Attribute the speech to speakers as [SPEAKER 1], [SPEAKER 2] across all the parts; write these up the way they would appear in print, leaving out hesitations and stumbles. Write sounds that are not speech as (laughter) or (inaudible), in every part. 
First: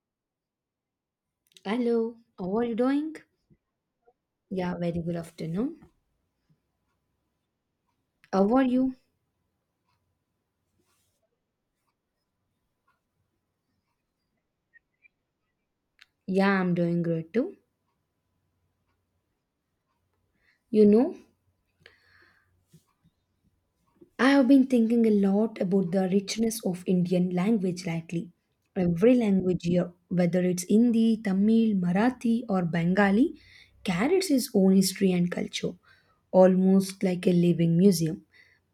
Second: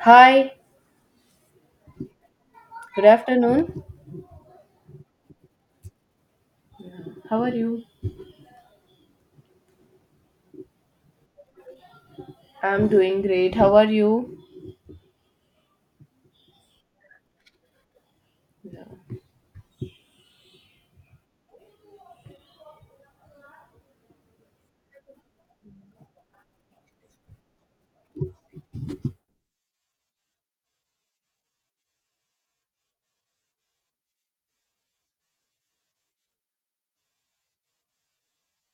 [SPEAKER 1] Hi,
[SPEAKER 2] Hello, how are you
[SPEAKER 1] good
[SPEAKER 2] doing?
[SPEAKER 1] afternoon.
[SPEAKER 2] Yeah, very good afternoon.
[SPEAKER 1] Yeah. How are you?
[SPEAKER 2] How are you?
[SPEAKER 1] I'm doing great. How are you?
[SPEAKER 2] Yeah, I'm doing great too.
[SPEAKER 1] Yeah.
[SPEAKER 2] You know, I have been thinking a lot about the richness of Indian language lately. Every language here, whether it's Hindi, Tamil, Marathi, or Bengali, carries its own history and culture, almost like a living museum.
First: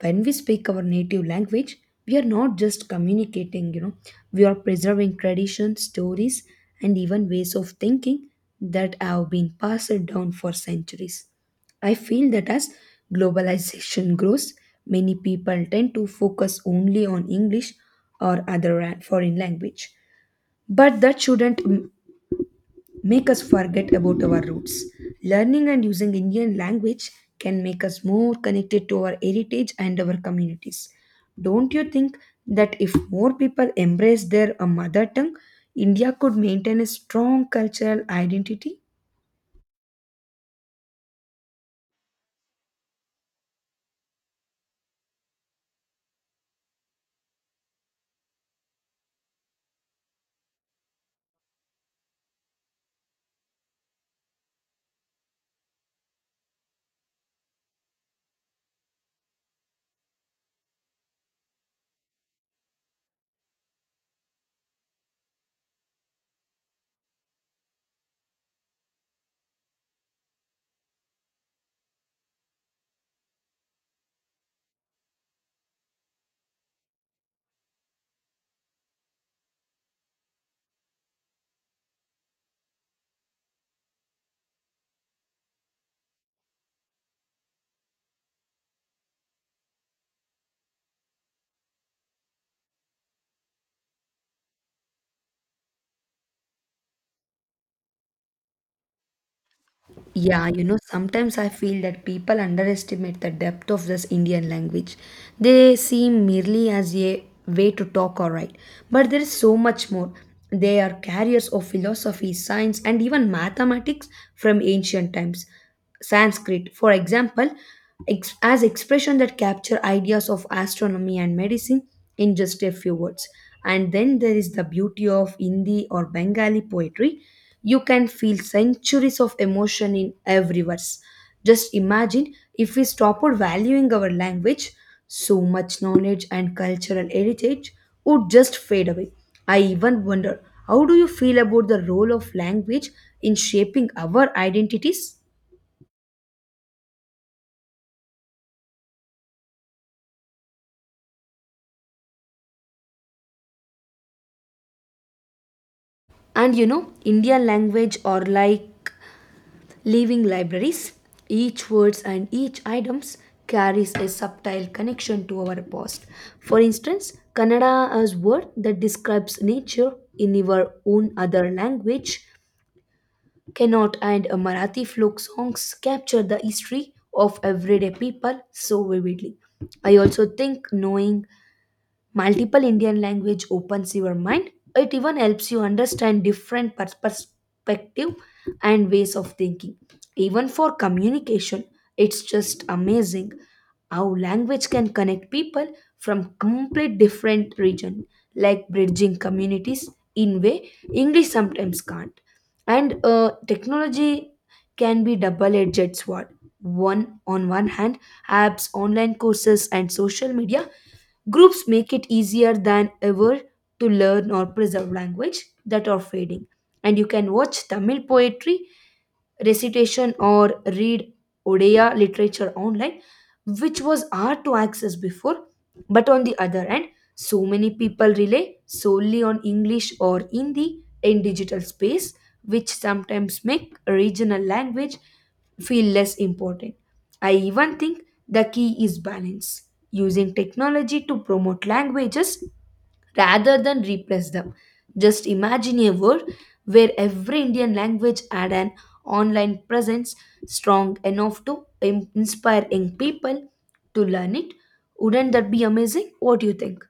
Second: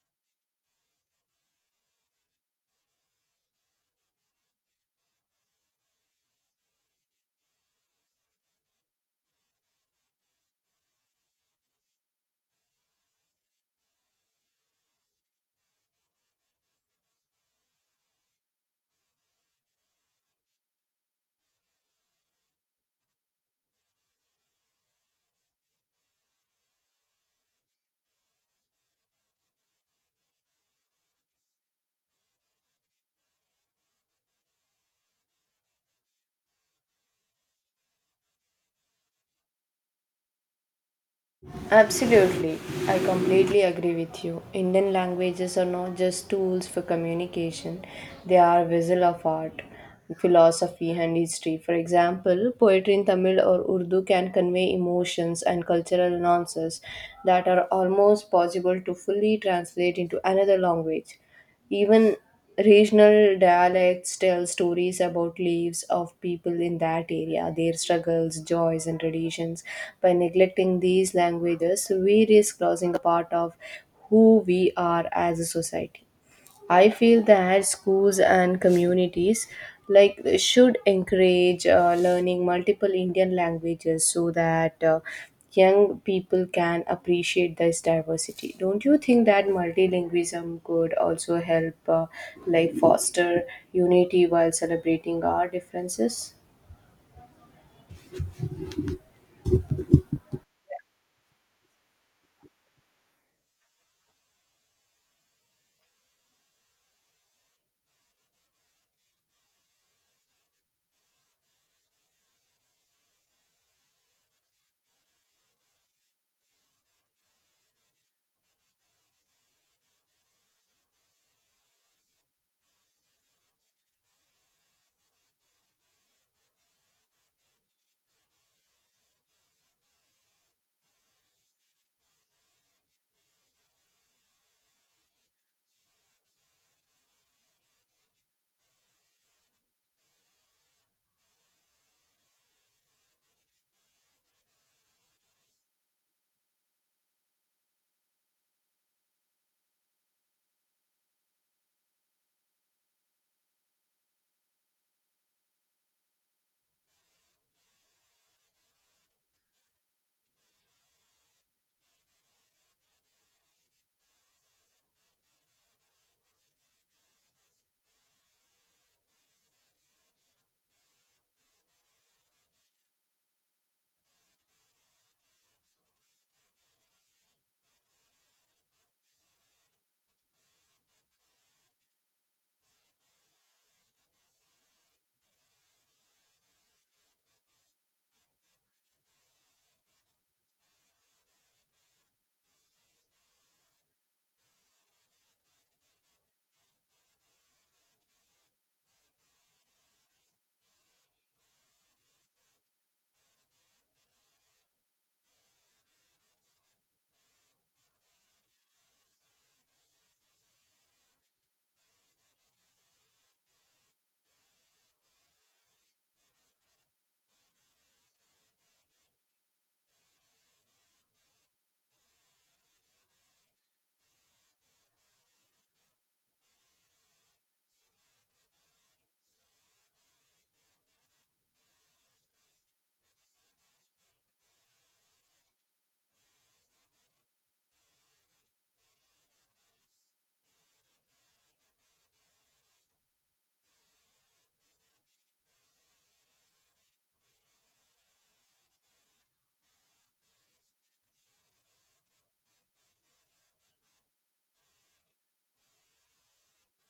[SPEAKER 2] When we speak our native language, we are not just communicating. We are preserving traditions, stories, and even ways of thinking that have been passed down for centuries. I feel that as globalization (laughs) grows, many people tend to focus only on English or other foreign language. But that shouldn't make us forget about our roots. Learning and using Indian language can make us more connected to our heritage and our communities. Don't you think that if more people embrace their mother tongue, India could maintain a strong cultural identity?
[SPEAKER 1] Absolutely. I completely agree with you. Indian languages are not just tools for communication, they are vessel of art, philosophy, and history. For example, poetry in Tamil or Urdu can convey emotions and cultural nuances that are almost possible to fully translate into another language. Even regional dialects tell stories about lives of people in that area, their struggles, joys, and traditions. By neglecting these languages, we risk losing a part of who we are as a society. I feel that schools and communities like should encourage learning multiple Indian languages so that young people can appreciate this diversity. Don't you think that multilingualism could also help like foster unity while celebrating our differences?
[SPEAKER 2] Yeah, sometimes I feel that people underestimate the depth of this Indian language. They see merely as a way to talk or write, but there is so much more. They are carriers of philosophy, science, and even mathematics from ancient times. Sanskrit, for example, as expression that capture ideas of astronomy and medicine in just a few words. And then there is the beauty of Hindi or Bengali poetry. You can feel centuries of emotion in every verse. Just imagine if we stopped valuing our language, so much knowledge and cultural heritage would just fade away. I even wonder how do you feel about the role of language in shaping our identities? Indian language are like living libraries. Each words and each items carries a subtle connection to our past. For instance, Kannada as word that describes nature in our own other language. Cannot and a Marathi folk songs capture the history of everyday people so vividly. I also think knowing multiple Indian language opens your mind. It even helps you understand different perspective and ways of thinking, even for communication. It's just amazing how language can connect people from complete different region, like bridging communities in way English sometimes can't. And technology can be double-edged sword. One on one hand, apps online courses and social media groups make it easier than ever to learn or preserve language that are fading. And you can watch Tamil poetry recitation or read Odia literature online, which was hard to access before. But on the other hand, so many people rely solely on English or Hindi in digital space, which sometimes make regional language feel less important. I even think the key is balance, using technology to promote languages rather than replace them. Just imagine a world where every Indian language had an online presence strong enough to inspire young people to learn it. Wouldn't that be amazing? What do you think?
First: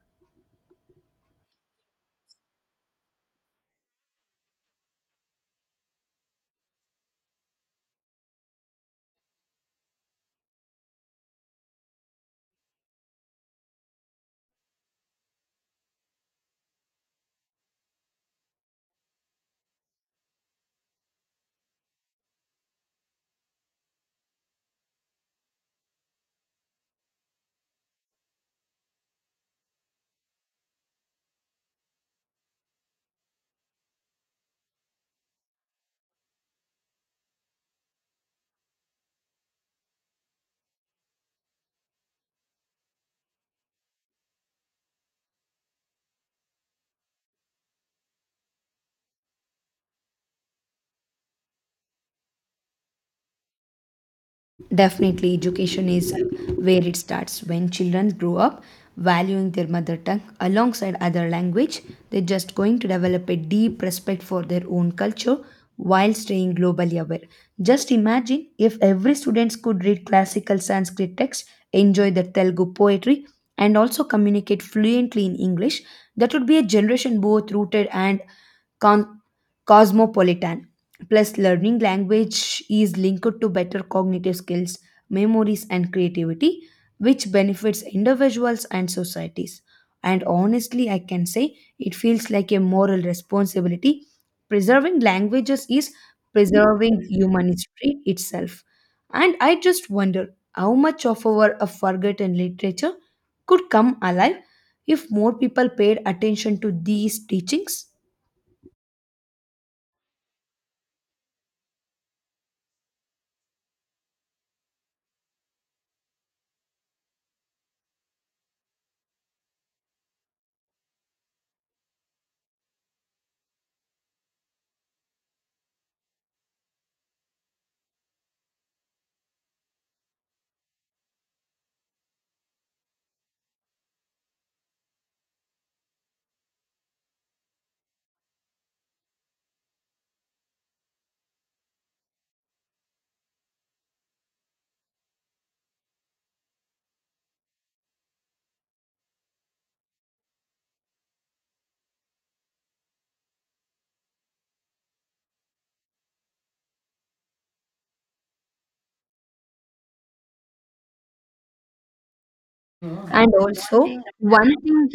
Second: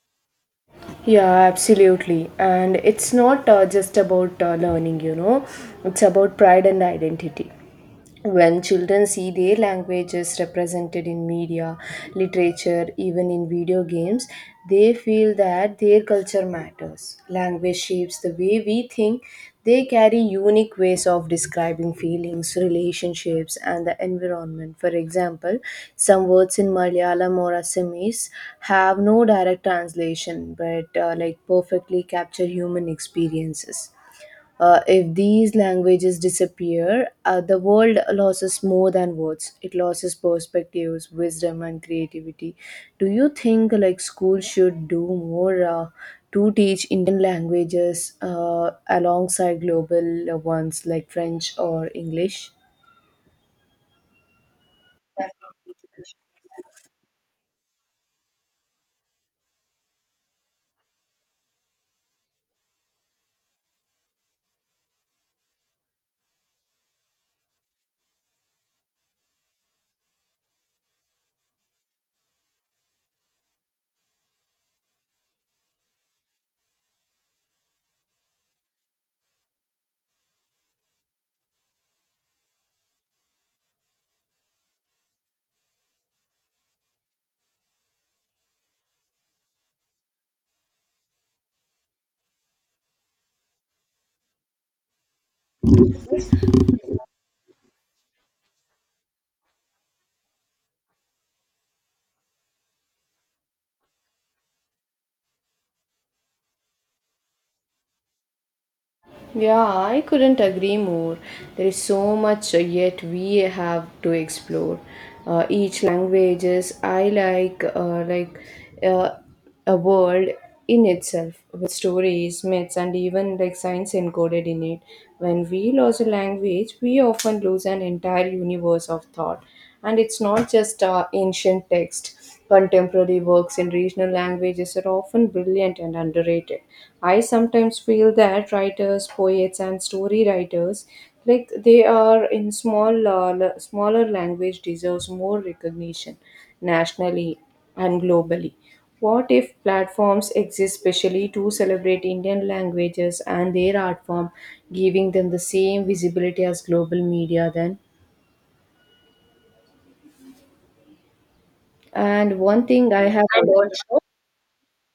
[SPEAKER 1] Yeah, absolutely. And it's not just about learning, you know, it's about pride and identity. When children see their languages represented in media, literature, even in video games, they feel that their culture matters. Language shapes the way we think. They carry unique ways of describing feelings, relationships, and the environment. For example, some words in Malayalam or Assamese have no direct translation, but like perfectly capture human experiences. If these languages disappear, the world loses more than words. It loses perspectives, wisdom, and creativity. Do you think like school should do more to teach Indian languages alongside global ones like French or English?
[SPEAKER 2] Definitely, education is where it starts. When children grow up valuing their mother tongue alongside other language, they're just going to develop a deep respect for their own culture while staying globally aware. Just imagine if every student could read classical Sanskrit texts, enjoy the Telugu poetry, and also communicate fluently in English, that would be a generation both rooted and con- cosmopolitan. Plus, learning language is linked to better cognitive skills, memories, and creativity, which benefits individuals and societies. And honestly, I can say it feels like a moral responsibility. Preserving languages is preserving human history itself. And I just wonder how much of our forgotten literature could come alive if more people paid attention to these teachings.
[SPEAKER 1] Yeah, I couldn't agree more. There is so much yet we have to explore. Each languages I like uh, a world in itself with stories, myths, and even like science encoded in it. When we lose a language, we often lose an entire universe of thought, and it's not just ancient text. Contemporary works in regional languages are often brilliant and underrated. I sometimes feel that writers, poets, and story writers, like they are in small, smaller language, deserves more recognition nationally and globally. What if platforms exist specially to celebrate Indian languages and their art form, giving them the same visibility as global media? Then, and one thing I have—
[SPEAKER 2] And also, one thing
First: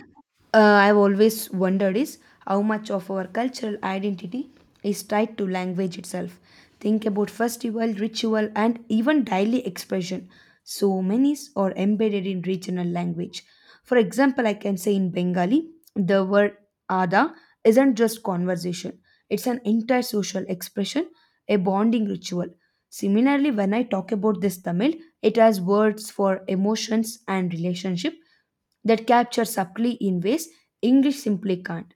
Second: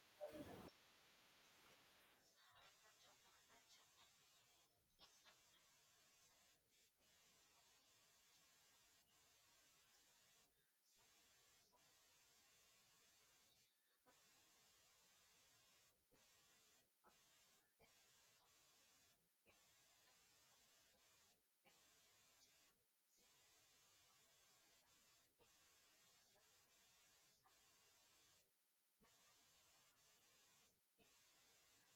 [SPEAKER 2] I've always wondered is how much of our cultural identity is tied to language itself. Think about festival, ritual, and even daily expression. So many are embedded in regional language. For example, I can say in Bengali, the word ada isn't just conversation, it's an entire social expression, a bonding ritual. Similarly, when I talk about this Tamil, it has words for emotions and relationship that capture subtly in ways English simply can't.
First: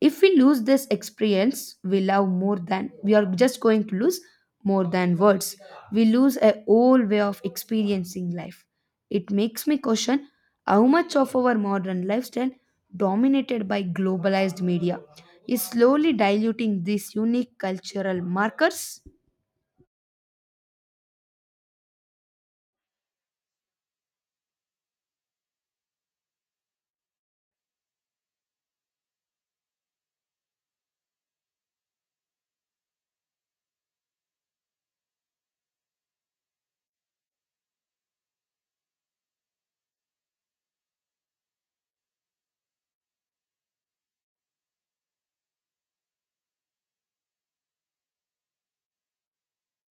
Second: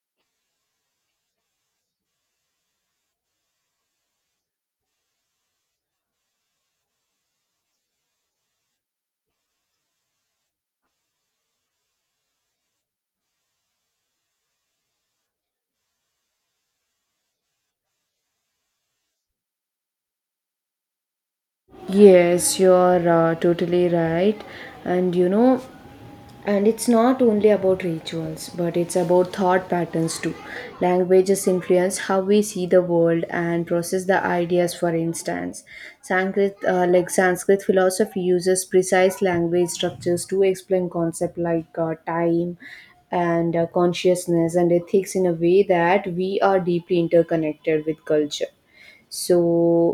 [SPEAKER 2] If we lose this experience, we love more than we are just going to lose more than words. We lose a whole way of experiencing life. It makes me question how much of our modern lifestyle, dominated by globalized media, is slowly diluting these unique cultural markers.
[SPEAKER 1] Yes, you're totally right. And you know, and it's not only about rituals, but it's about thought patterns too. Languages influence how we see the world and process the ideas, for instance. Sanskrit philosophy uses precise language structures to explain concepts like time and consciousness and ethics in a way that we are deeply interconnected with culture. So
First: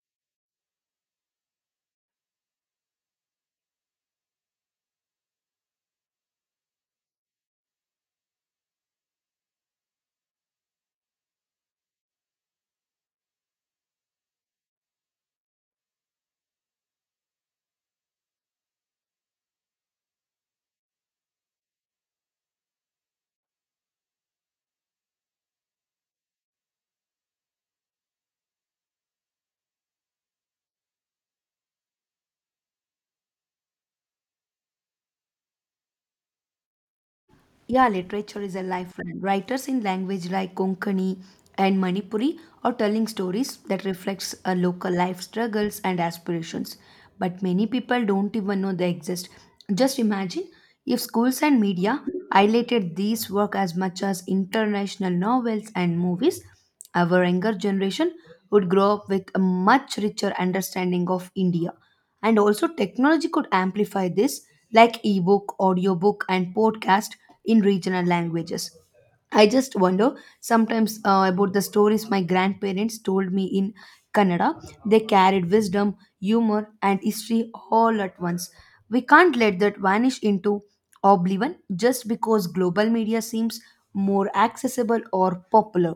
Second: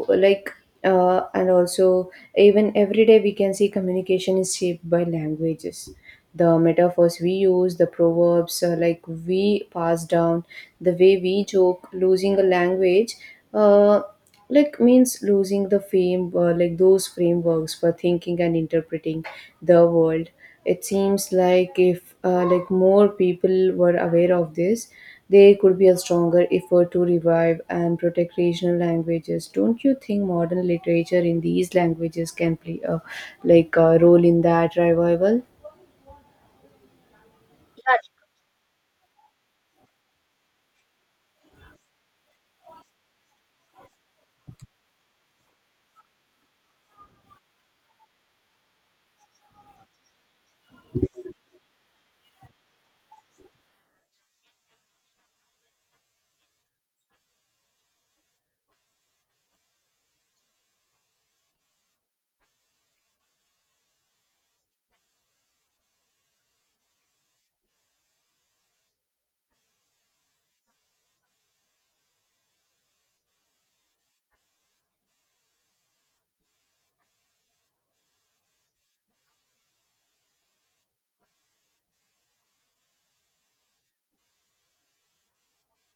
[SPEAKER 1] like, and also, even every day we can see communication is shaped by languages, the metaphors we use, the proverbs like we pass down, the way we joke. Losing a language uh, like means losing the frame, like those frameworks for thinking and interpreting the world. It seems like if like more people were aware of this, there could be a stronger effort to revive and protect regional languages. Don't you think modern literature in these languages can play a like a role in that revival?
[SPEAKER 2] Yeah, literature is a lifeline. Writers in language like Konkani and Manipuri are telling stories that reflects a local life struggles and aspirations. But many people don't even know they exist. Just imagine if schools and media highlighted these work as much as international novels and movies, our younger generation would grow up with a much richer understanding of India. And also, technology could amplify this, like ebook, audiobook, and podcast in regional languages. I just wonder sometimes about the stories my grandparents told me in Kannada. They carried wisdom, humor, and history all at once. We can't let that vanish into oblivion just because global media seems more accessible or popular.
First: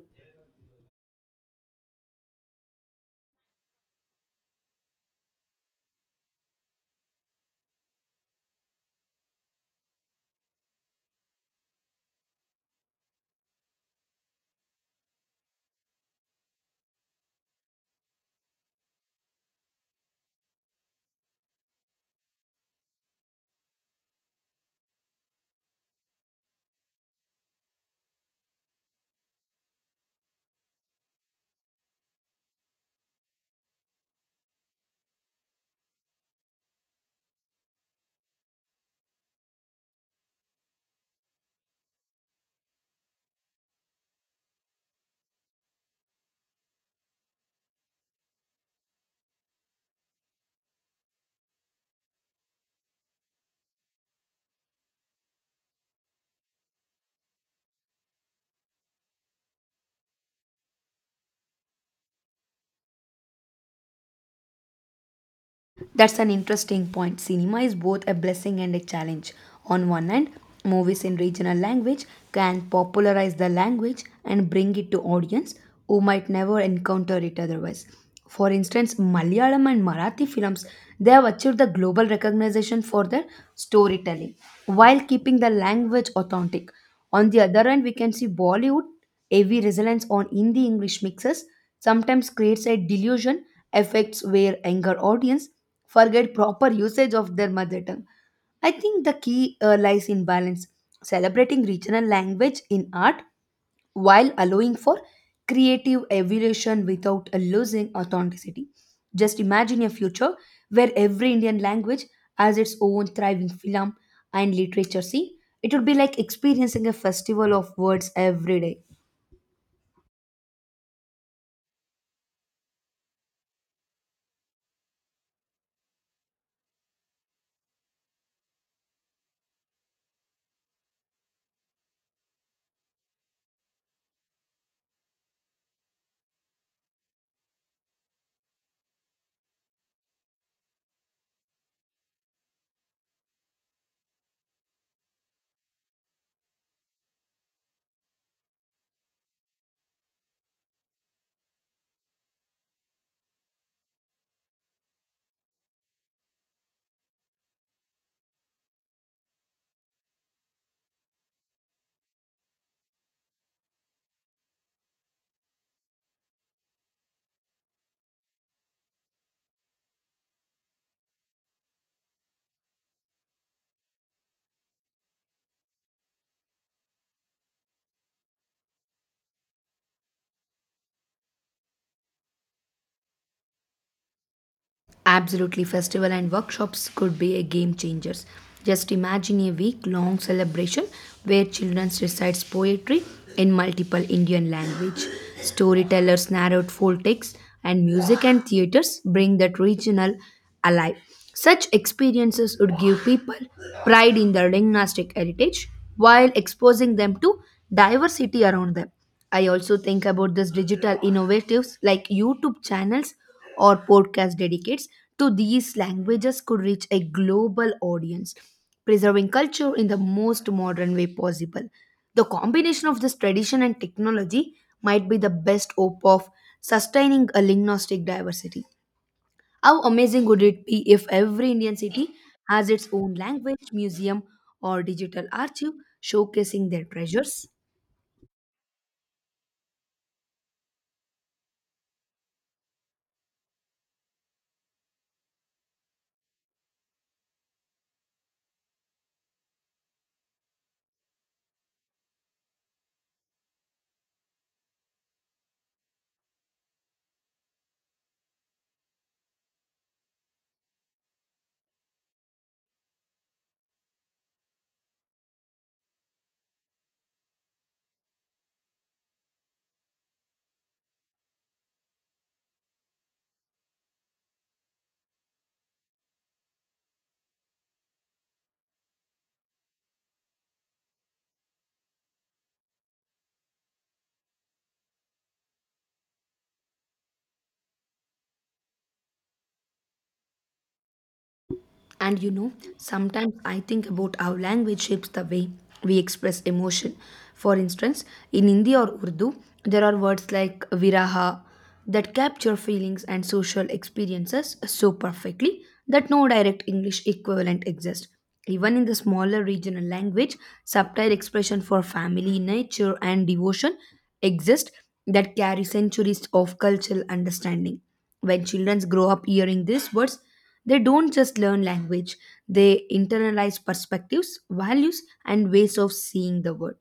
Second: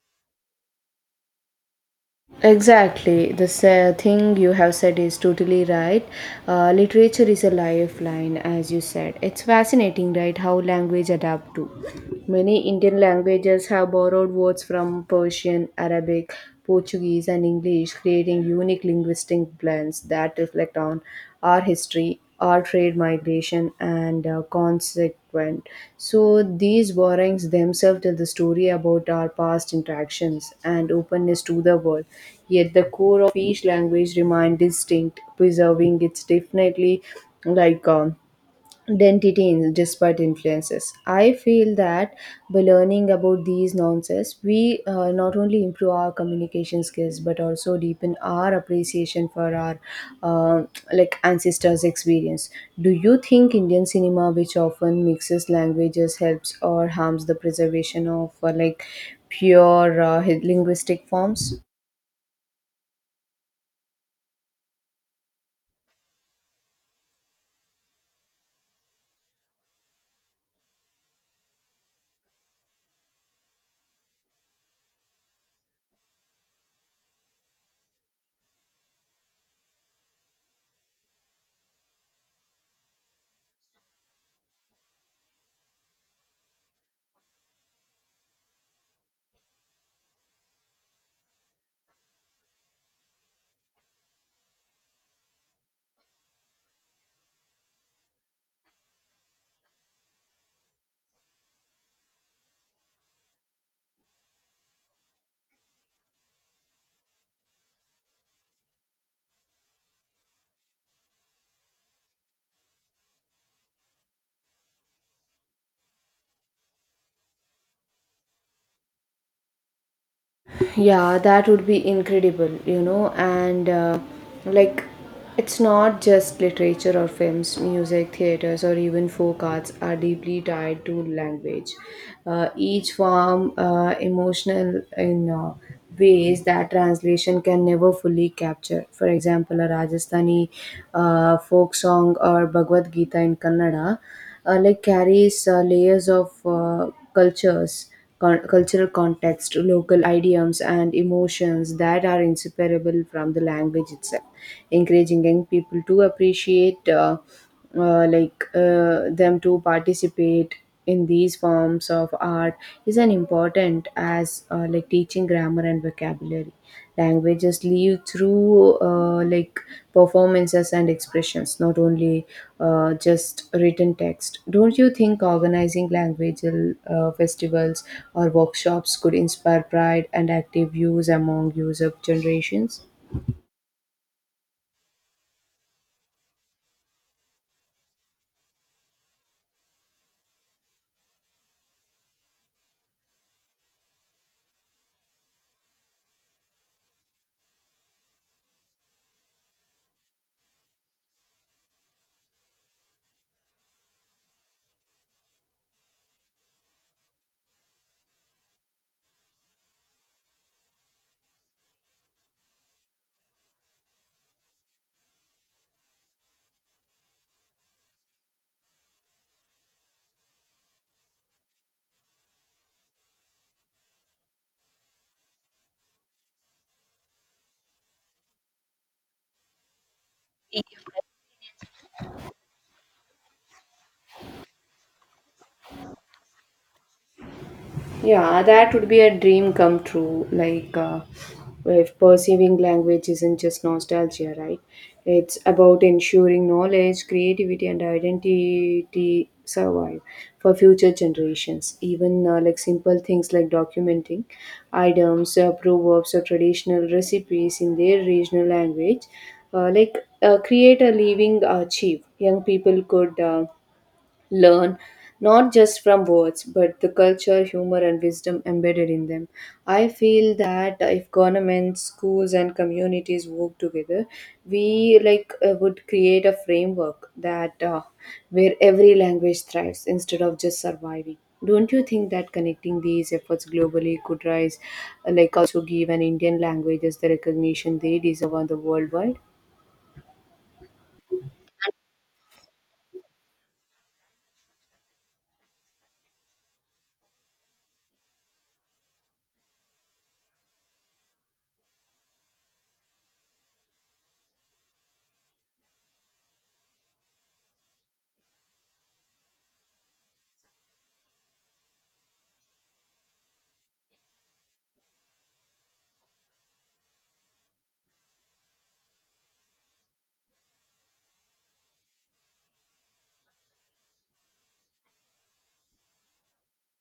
[SPEAKER 1] Exactly, thing you have said is totally right. Literature is a lifeline, as you said. It's fascinating, right? How language adapt to. Many Indian languages have borrowed words from Persian, Arabic, Portuguese, and English, creating unique linguistic blends that reflect on our history or trade migration and consequent. So these borrowings themselves tell the story about our past interactions and openness to the world. Yet the core of each language remains distinct, preserving its definitely like identity in disparate influences. I feel that by learning about these nuances, we not only improve our communication skills but also deepen our appreciation for our uh, like ancestors experience. Do you think Indian cinema, which often mixes languages, helps or harms the preservation of like pure linguistic forms?
[SPEAKER 2] That's an interesting point. Cinema is both a blessing and a challenge. On one hand, movies in regional language can popularize the language and bring it to audience who might never encounter it otherwise. For instance, Malayalam and Marathi films they have achieved the global recognition for their storytelling while keeping the language authentic. On the other hand, we can see Bollywood heavy reliance on Hindi English mixes sometimes creates a delusion effects where younger audience forget proper usage of their mother tongue. I think the key lies in balance, celebrating regional language in art while allowing for creative evolution without losing authenticity. Just imagine a future where every Indian language has its own thriving film and literature scene. It would be like experiencing a festival of words every day.
[SPEAKER 1] Yeah, that would be incredible, you know, and like it's not just literature or films, music, theaters, or even folk arts are deeply tied to language. Each form emotional in ways that translation can never fully capture. For example, a Rajasthani folk song or Bhagavad Gita in Kannada like carries layers of cultures, cultural context, local idioms, and emotions that are inseparable from the language itself, encouraging young people to appreciate like them to participate in these forms of art is an important as like teaching grammar and vocabulary. Languages live through like performances and expressions, not only just written text. Don't you think organizing language festivals or workshops could inspire pride and active use among user generations?
[SPEAKER 2] Absolutely, festival and workshops could be a game changers. Just imagine a week long celebration where children recite poetry in multiple Indian language. Storytellers narrate folk texts and music and theaters bring that regional alive. Such experiences would give people pride in their linguistic heritage while exposing them to diversity around them. I also think about this digital innovatives like YouTube channels or podcast dedicates to these languages could reach a global audience, preserving culture in the most modern way possible. The combination of this tradition and technology might be the best hope of sustaining a linguistic diversity. How amazing would it be if every Indian city has its own language, museum, or digital archive showcasing their treasures?
[SPEAKER 1] Yeah, that would be a dream come true. Like, if perceiving language isn't just nostalgia, right? It's about ensuring knowledge, creativity, and identity survive for future generations. Even like simple things like documenting items, proverbs, or traditional recipes in their regional language, like create a living archive. Young people could. Learn not just from words but the culture, humor, and wisdom embedded in them. I feel that if governments, schools, and communities work together, we like would create a framework that where every language thrives instead of just surviving. Don't you think that connecting these efforts globally could rise like also give an Indian languages the recognition they deserve on the worldwide?
[SPEAKER 2] Sometimes I think about how language shapes the way we express emotion. For instance, in Hindi or Urdu, there are words like viraha that capture feelings and social experiences so perfectly that no direct English equivalent exists. Even in the smaller regional language, subtle expression for family, nature, and devotion exist that carry centuries of cultural understanding. When children grow up hearing these words, they don't just learn language, they internalize perspectives, values, and ways of seeing the world.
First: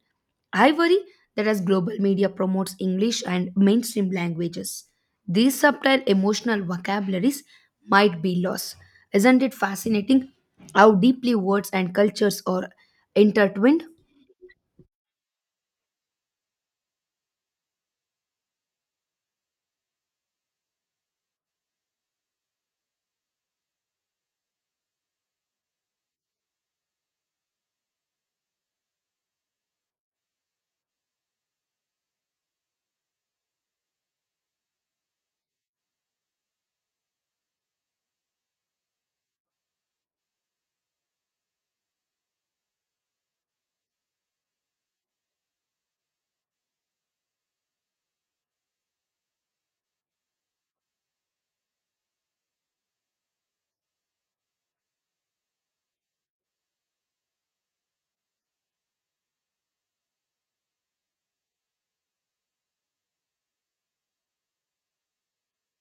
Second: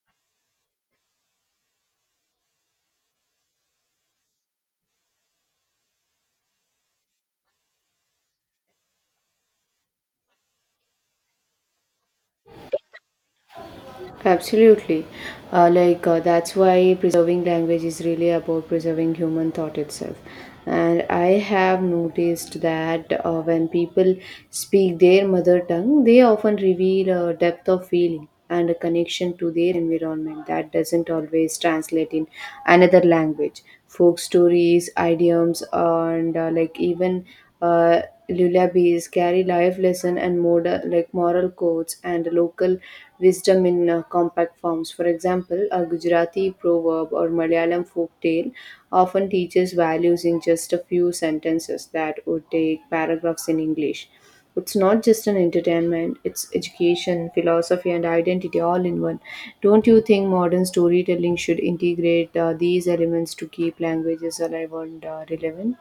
[SPEAKER 2] I worry that as global media promotes English and mainstream languages, these subtle emotional vocabularies might be lost. Isn't it fascinating how deeply words and cultures are intertwined?
[SPEAKER 1] Absolutely. Like, that's why preserving language is really about preserving human thought itself. And I have noticed that when people speak their mother tongue, they often reveal a depth of feeling and a connection to their environment that doesn't always translate in another language. Folk stories, idioms, and like even uh, lullabies carry life lesson and like moral codes and local wisdom in compact forms. For example, a Gujarati proverb or Malayalam folk tale often teaches values in just a few sentences that would take paragraphs in English. It's not just an entertainment, it's education, philosophy, and identity all in one. Don't you think modern storytelling should integrate these elements to keep languages alive and relevant?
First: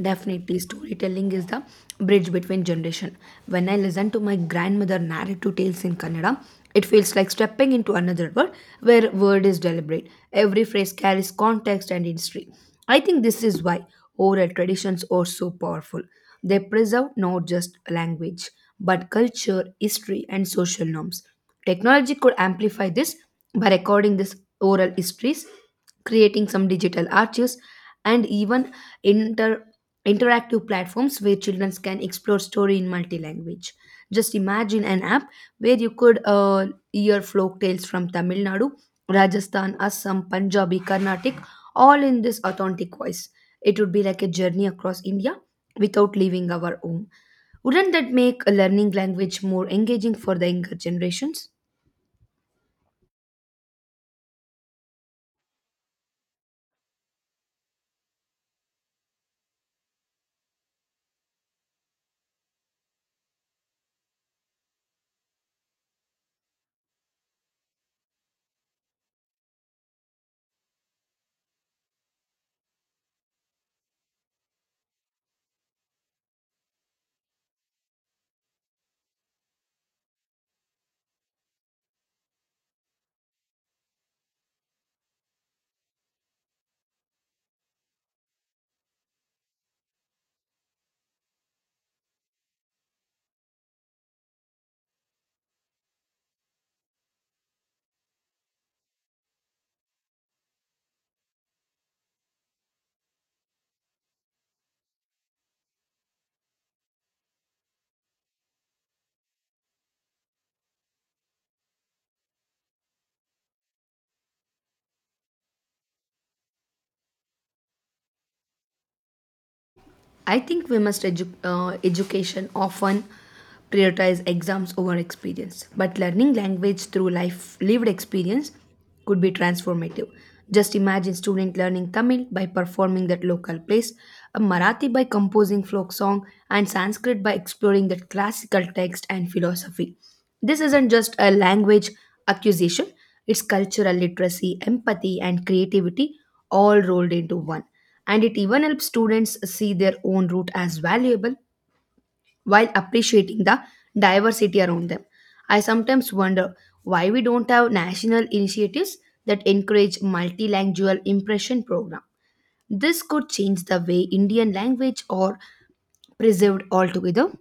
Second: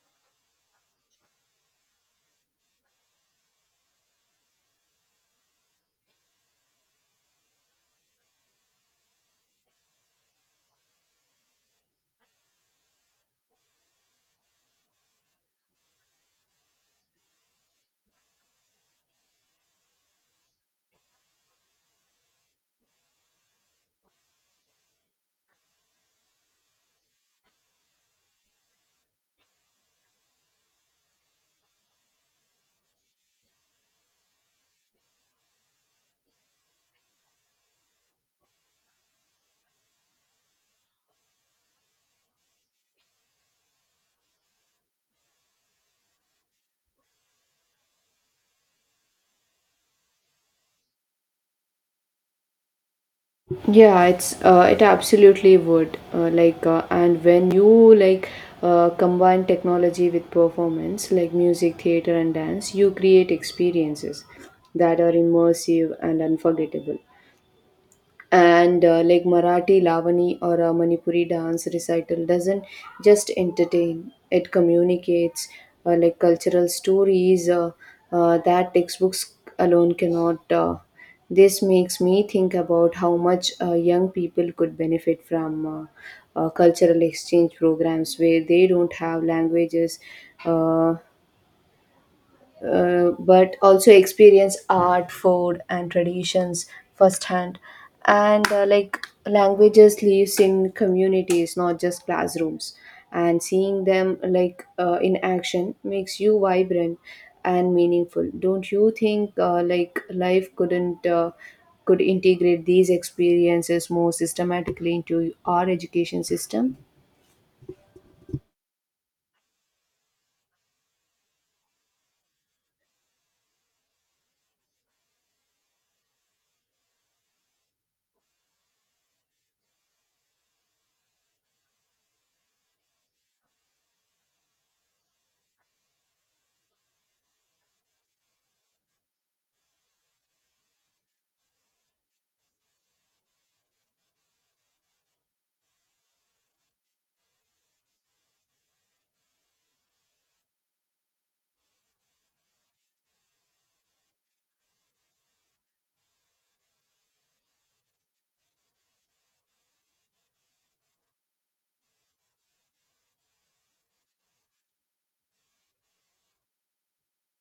[SPEAKER 2] Definitely, storytelling is the bridge between generation. When I listen to my grandmother narrate two tales in Kannada, it feels like stepping into another world where word is deliberate. Every phrase carries context and history. I think this is why oral traditions are so powerful. They preserve not just language, but culture, history, and social norms. Technology could amplify this by recording these oral histories, creating some digital archives, and even inter interactive platforms where children can explore story in multi-language. Just imagine an app where you could hear folk tales from Tamil Nadu, Rajasthan, Assam, Punjabi, Carnatic, all in this authentic voice. It would be like a journey across India without leaving our home. Wouldn't that make a learning language more engaging for the younger generations?
[SPEAKER 1] Yeah, it absolutely would. Like, and when you like combine technology with performance, like music, theater, and dance, you create experiences that are immersive and unforgettable. And like Marathi Lavani or a Manipuri dance recital doesn't just entertain, it communicates like cultural stories that textbooks alone cannot. This makes me think about how much young people could benefit from cultural exchange programs where they don't have languages uh, but also experience art, food, and traditions firsthand. And like languages lives in communities, not just classrooms. And seeing them like in action makes you vibrant and meaningful. Don't you think like life couldn't could integrate these experiences more systematically into our education system?
[SPEAKER 2] I think we must education often prioritize exams over experience, but learning language through life lived experience could be transformative. Just imagine student learning Tamil by performing that local plays, a Marathi by composing folk song, and Sanskrit by exploring that classical text and philosophy. This isn't just a language acquisition; it's cultural literacy, empathy, and creativity all rolled into one and it even helps students see their own route as valuable while appreciating the diversity around them. I sometimes wonder why we don't have national initiatives that encourage multilingual impression program. This could change the way Indian language are preserved altogether.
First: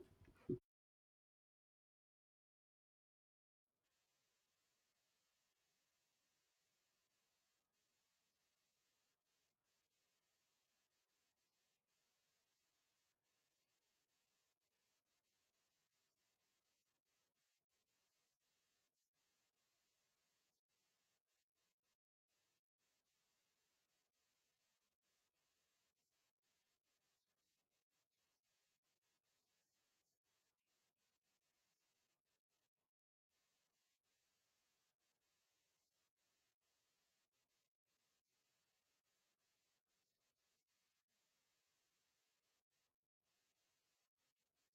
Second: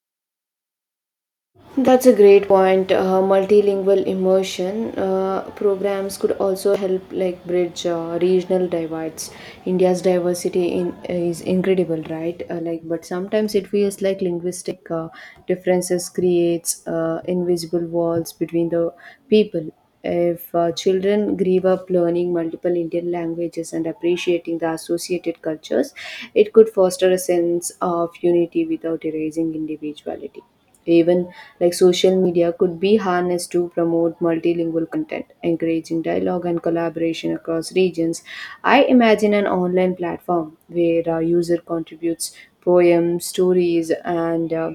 [SPEAKER 1] That's a great point. Multilingual immersion programs could also help like bridge regional divides. India's diversity in is incredible, right? Like, but sometimes it feels like linguistic differences creates invisible walls between the people. If children grew up learning multiple Indian languages and appreciating the associated cultures, it could foster a sense of unity without erasing individuality. Even like social media could be harnessed to promote multilingual content, encouraging dialogue and collaboration across regions. I imagine an online platform where a user contributes poems, stories, and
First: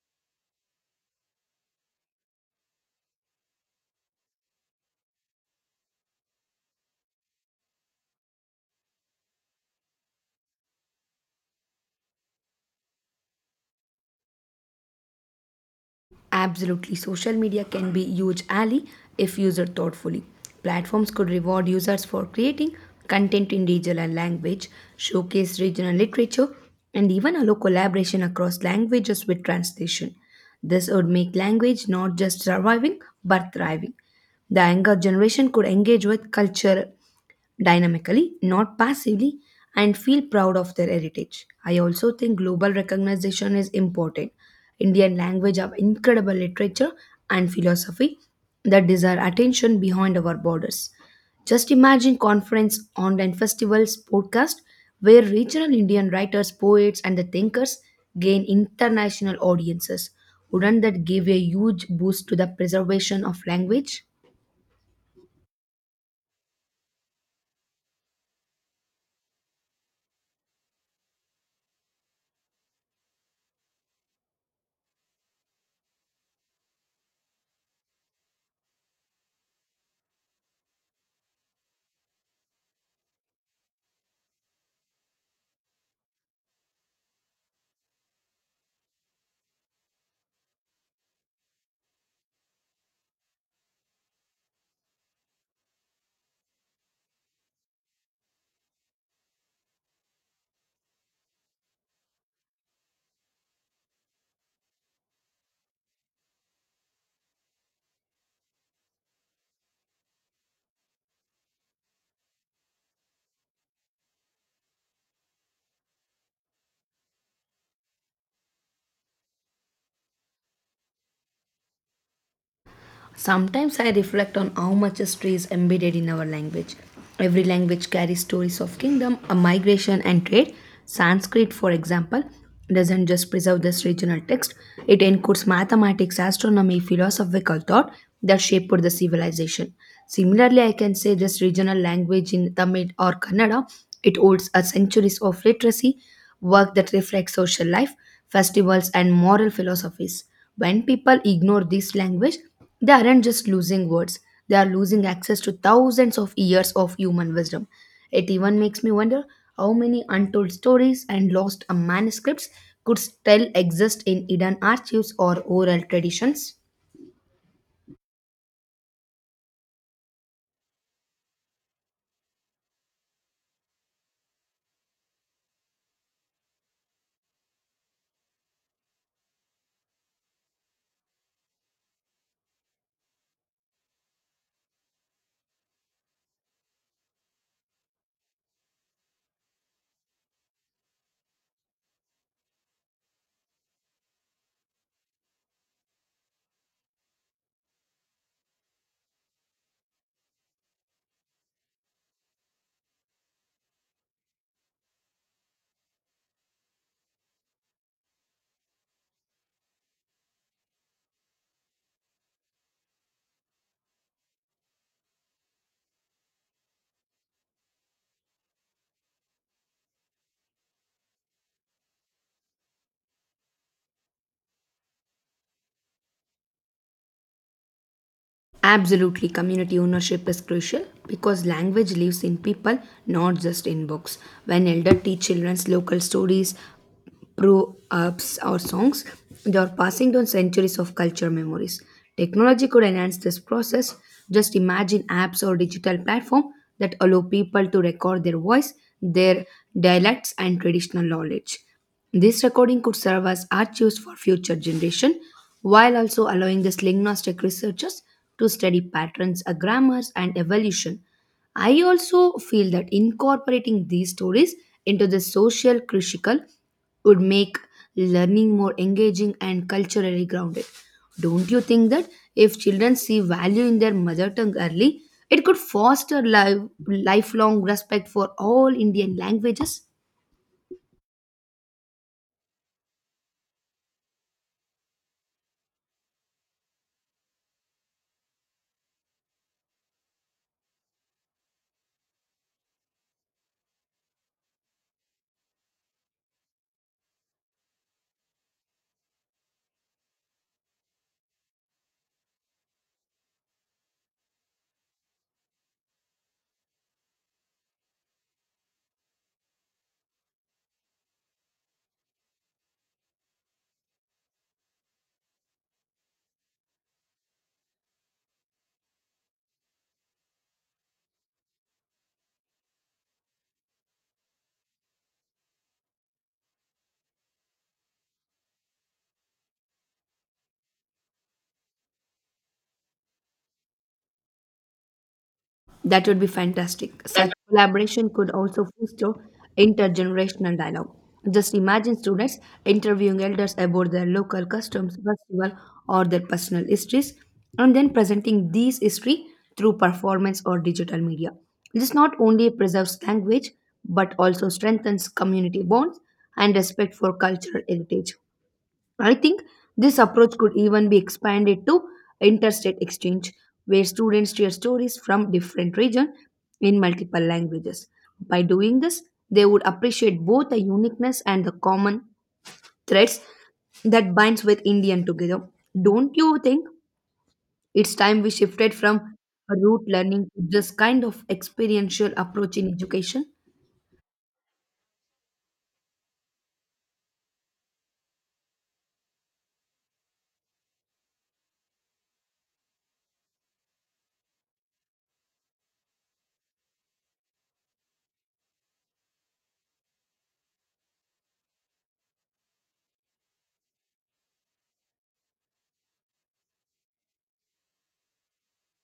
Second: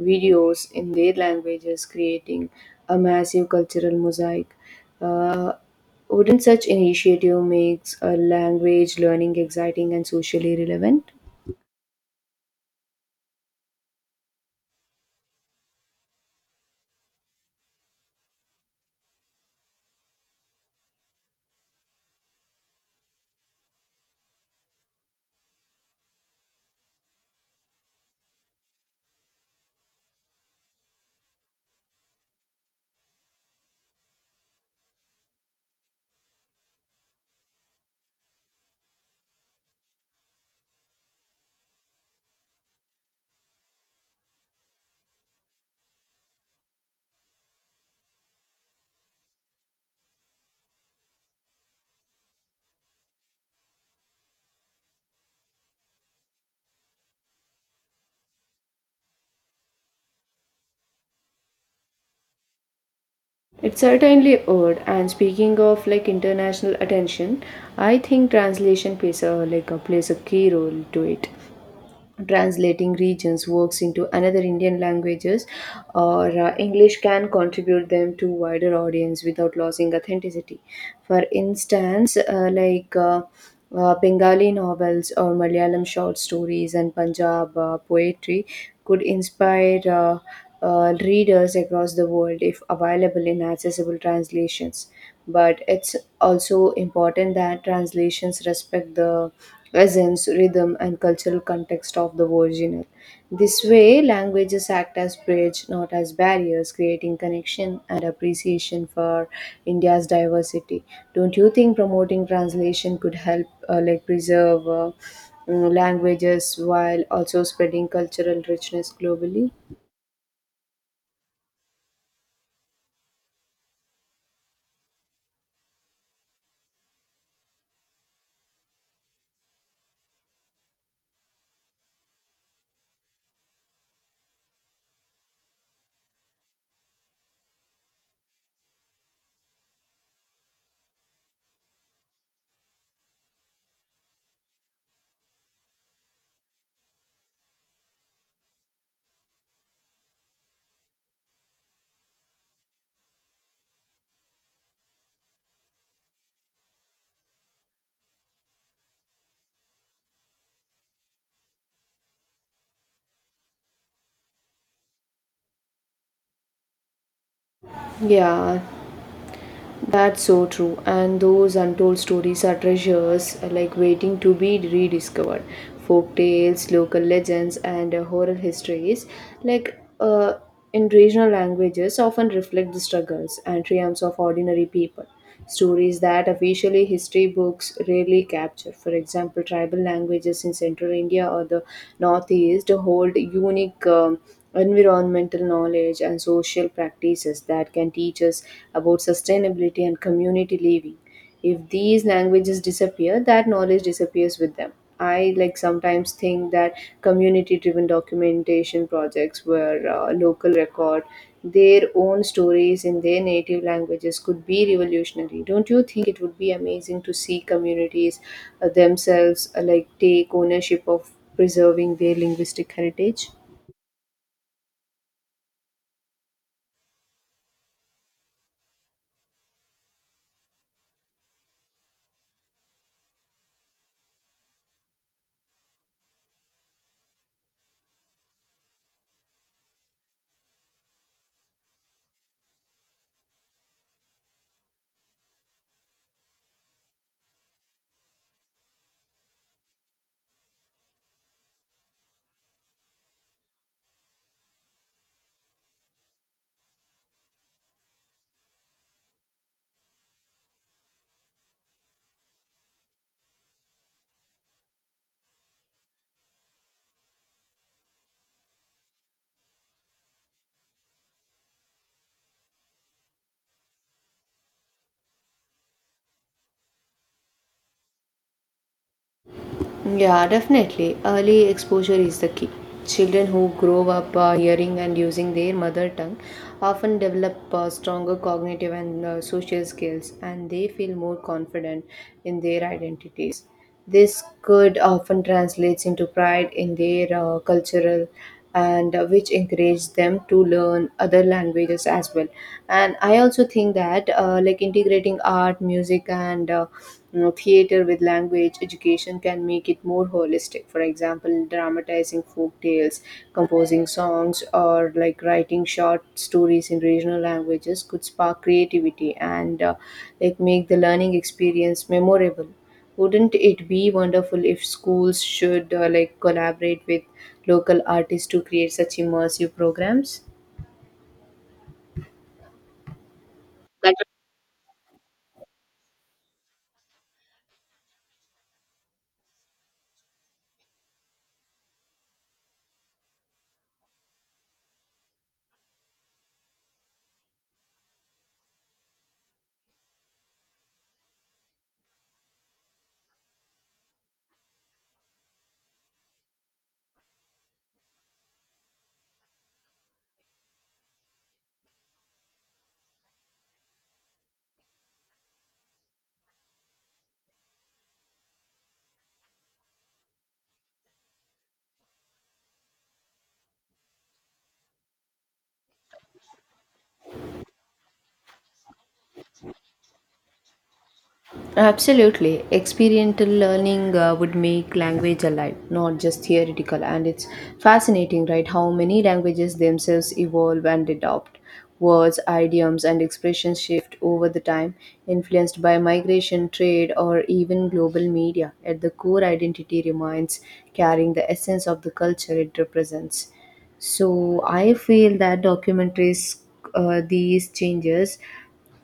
[SPEAKER 1] videos in their languages, creating a massive cultural mosaic. Uh, wouldn't such initiative makes a language learning exciting and socially relevant?
[SPEAKER 2] Absolutely, social media can be huge ally if used thoughtfully. Platforms could reward users for creating content in regional language, showcase regional literature, and even allow collaboration across languages with translation. This would make language not just surviving but thriving. The younger generation could engage with culture dynamically, not passively, and feel proud of their heritage. I also think global recognition is important. Indian language have incredible literature and philosophy that deserve attention behind our borders. Just imagine conference, online festivals, podcast, where regional Indian writers, poets, and the thinkers gain international audiences. Wouldn't that give a huge boost to the preservation of
[SPEAKER 1] It
[SPEAKER 2] language?
[SPEAKER 1] certainly would. And speaking of like international attention, I think translation plays a key role to it. Translating regions works into another Indian languages or English can contribute them to wider audience without losing authenticity. For instance, Bengali novels or Malayalam short stories and Punjab poetry could inspire readers across the world if available in accessible translations. But it's also important that translations respect the essence, rhythm, and cultural context of the original. This way, languages act as bridge, not as barriers, creating connection and appreciation for India's diversity. Don't you think promoting translation could help, like, preserve languages while also spreading cultural richness globally?
[SPEAKER 2] Sometimes I reflect on how much history is embedded in our language. Every language carries stories of kingdom, a migration and trade. Sanskrit, for example, doesn't just preserve this regional text, it encodes mathematics, astronomy, philosophical thought that shaped the civilization. Similarly, I can say this regional language in Tamil or Kannada, it holds a centuries of literacy, work that reflects social life, festivals and moral philosophies. When people ignore this language, they aren't just losing words, they are losing access to thousands of years of human wisdom. It even makes me wonder how many untold stories and lost manuscripts could still exist in hidden archives or oral traditions.
[SPEAKER 1] Yeah, that's so true. And those untold stories are treasures like waiting to be rediscovered. Folk tales, local legends, and oral histories, like in regional languages, often reflect the struggles and triumphs of ordinary people. Stories that officially history books rarely capture. For example, tribal languages in central India or the northeast hold unique environmental knowledge and social practices that can teach us about sustainability and community living. If these languages disappear, that knowledge disappears with them. I like sometimes think that community driven documentation projects where local record their own stories in their native languages could be revolutionary. Don't you think it would be amazing to see communities themselves like take ownership of preserving their linguistic heritage?
[SPEAKER 2] Absolutely, community ownership is crucial because language lives in people, not just in books. When elder teach children's local stories, proverbs, or songs, they are passing down centuries of culture memories. Technology could enhance this process. Just imagine apps or digital platform that allow people to record their voice, their dialects, and traditional knowledge. This recording could serve as archives for future generation, while also allowing the linguistic researchers to study patterns, grammars, and evolution. I also feel that incorporating these stories into the social critical would make learning more engaging and culturally grounded. Don't you think that if children see value in their mother tongue early, it could foster lifelong respect for all Indian languages?
[SPEAKER 1] Yeah, definitely. Early exposure is the key. Children who grow up hearing and using their mother tongue often develop stronger cognitive and social skills, and they feel more confident in their identities. This could often translates into pride in their cultural and which encourage them to learn other languages as well. And I also think that like integrating art, music, and you know, theater with language education can make it more holistic. For example, dramatizing folk tales, composing songs, or like writing short stories in regional languages could spark creativity and like make the learning experience memorable. Wouldn't it be wonderful if schools should like collaborate with local artists to create such immersive programs?
[SPEAKER 2] That would be fantastic. Such collaboration could also foster intergenerational dialogue. Just imagine students interviewing elders about their local customs, festival, or their personal histories, and then presenting these history through performance or digital media. This not only preserves language but also strengthens community bonds and respect for cultural heritage. I think this approach could even be expanded to interstate exchange, where students share stories from different regions in multiple languages. By doing this, they would appreciate both the uniqueness and the common threads that binds with Indian together. Don't you think it's time we shifted from rote learning to this kind of experiential
[SPEAKER 1] Absolutely.
[SPEAKER 2] approach in education?
[SPEAKER 1] Experiential learning would make language alive, not just theoretical. And it's fascinating, right? How many languages themselves evolve and adopt. Words, idioms, and expressions shift over the time, influenced by migration, trade, or even global media. At the core, identity remains carrying the essence of the culture it represents. So I feel that documentaries, these changes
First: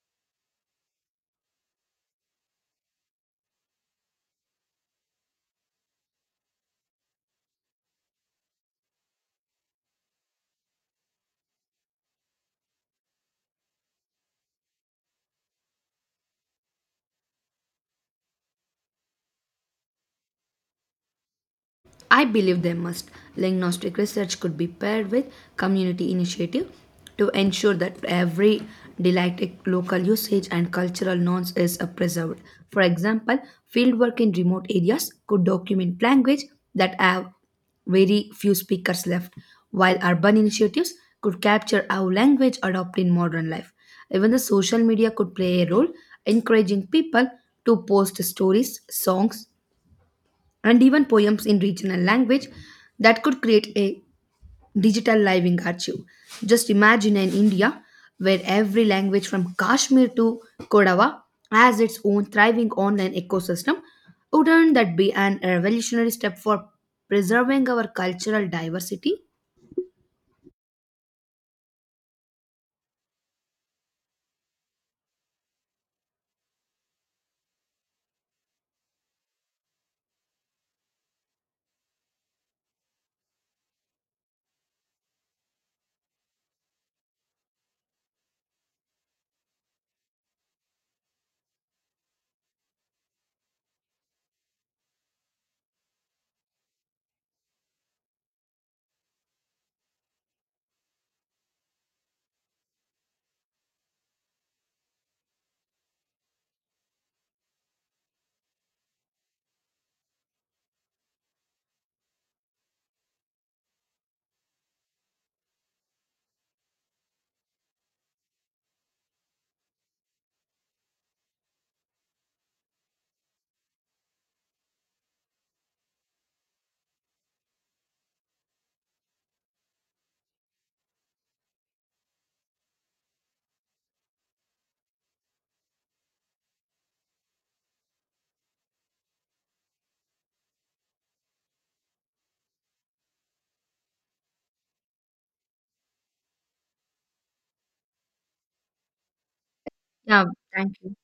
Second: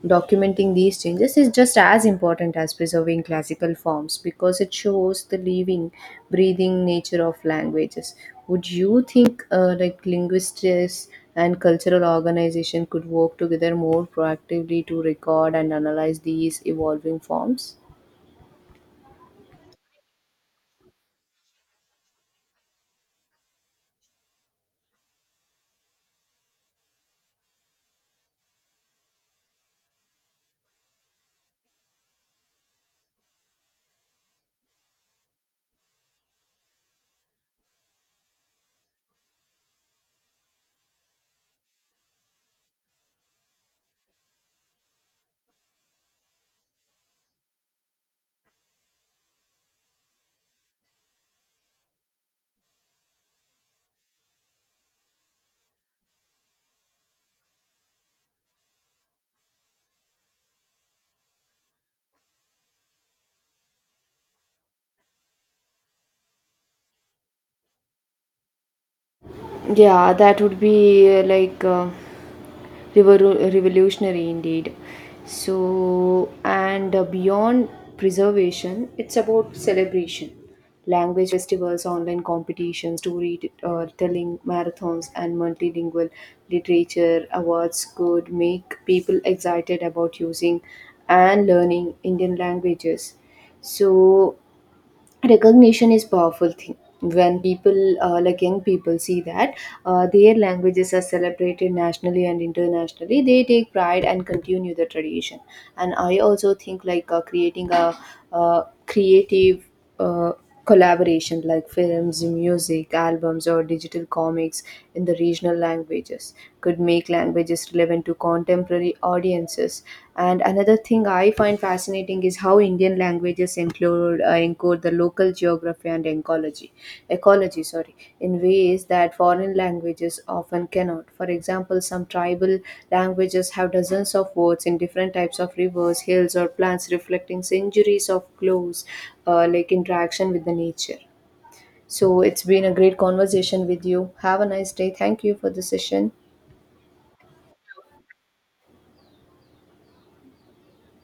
[SPEAKER 1] documenting these changes is just as important as preserving classical forms because it shows the living, breathing nature of languages. Would you think like linguists and cultural organization could work together more proactively to record and analyze these evolving forms?
[SPEAKER 2] I believe they must. Diagnostic research could be paired with community initiative to ensure that every didactic local usage and cultural norms is preserved. For example, fieldwork in remote areas could document language that have very few speakers left, while urban initiatives could capture how language adopt in modern life. Even the social media could play a role, encouraging people to post stories, songs, and even poems in regional language that could create a digital living archive. Just imagine an India where every language from Kashmir to Kodawa has its own thriving online ecosystem. Wouldn't that be an revolutionary step for preserving our cultural diversity?
[SPEAKER 1] Yeah, that would be like revolutionary indeed. So, and beyond preservation, it's about celebration. Language festivals, online competitions, storytelling marathons, and multilingual literature awards could make people excited about using and learning Indian languages. So, recognition is powerful thing. When people like young people see that their languages are celebrated nationally and internationally, they take pride and continue the tradition. And I also think like creating a creative uh, collaboration like films, music, albums, or digital comics in the regional languages could make languages relevant to contemporary audiences. And another thing I find fascinating is how Indian languages include, encode the local geography and ecology, sorry, in ways that foreign languages often cannot. For example, some tribal languages have dozens of words in different types of rivers, hills, or plants, reflecting centuries of close like interaction with the nature. So it's been a great conversation with you. Have a nice day. Thank you for the session.
[SPEAKER 2] Yeah, thank you.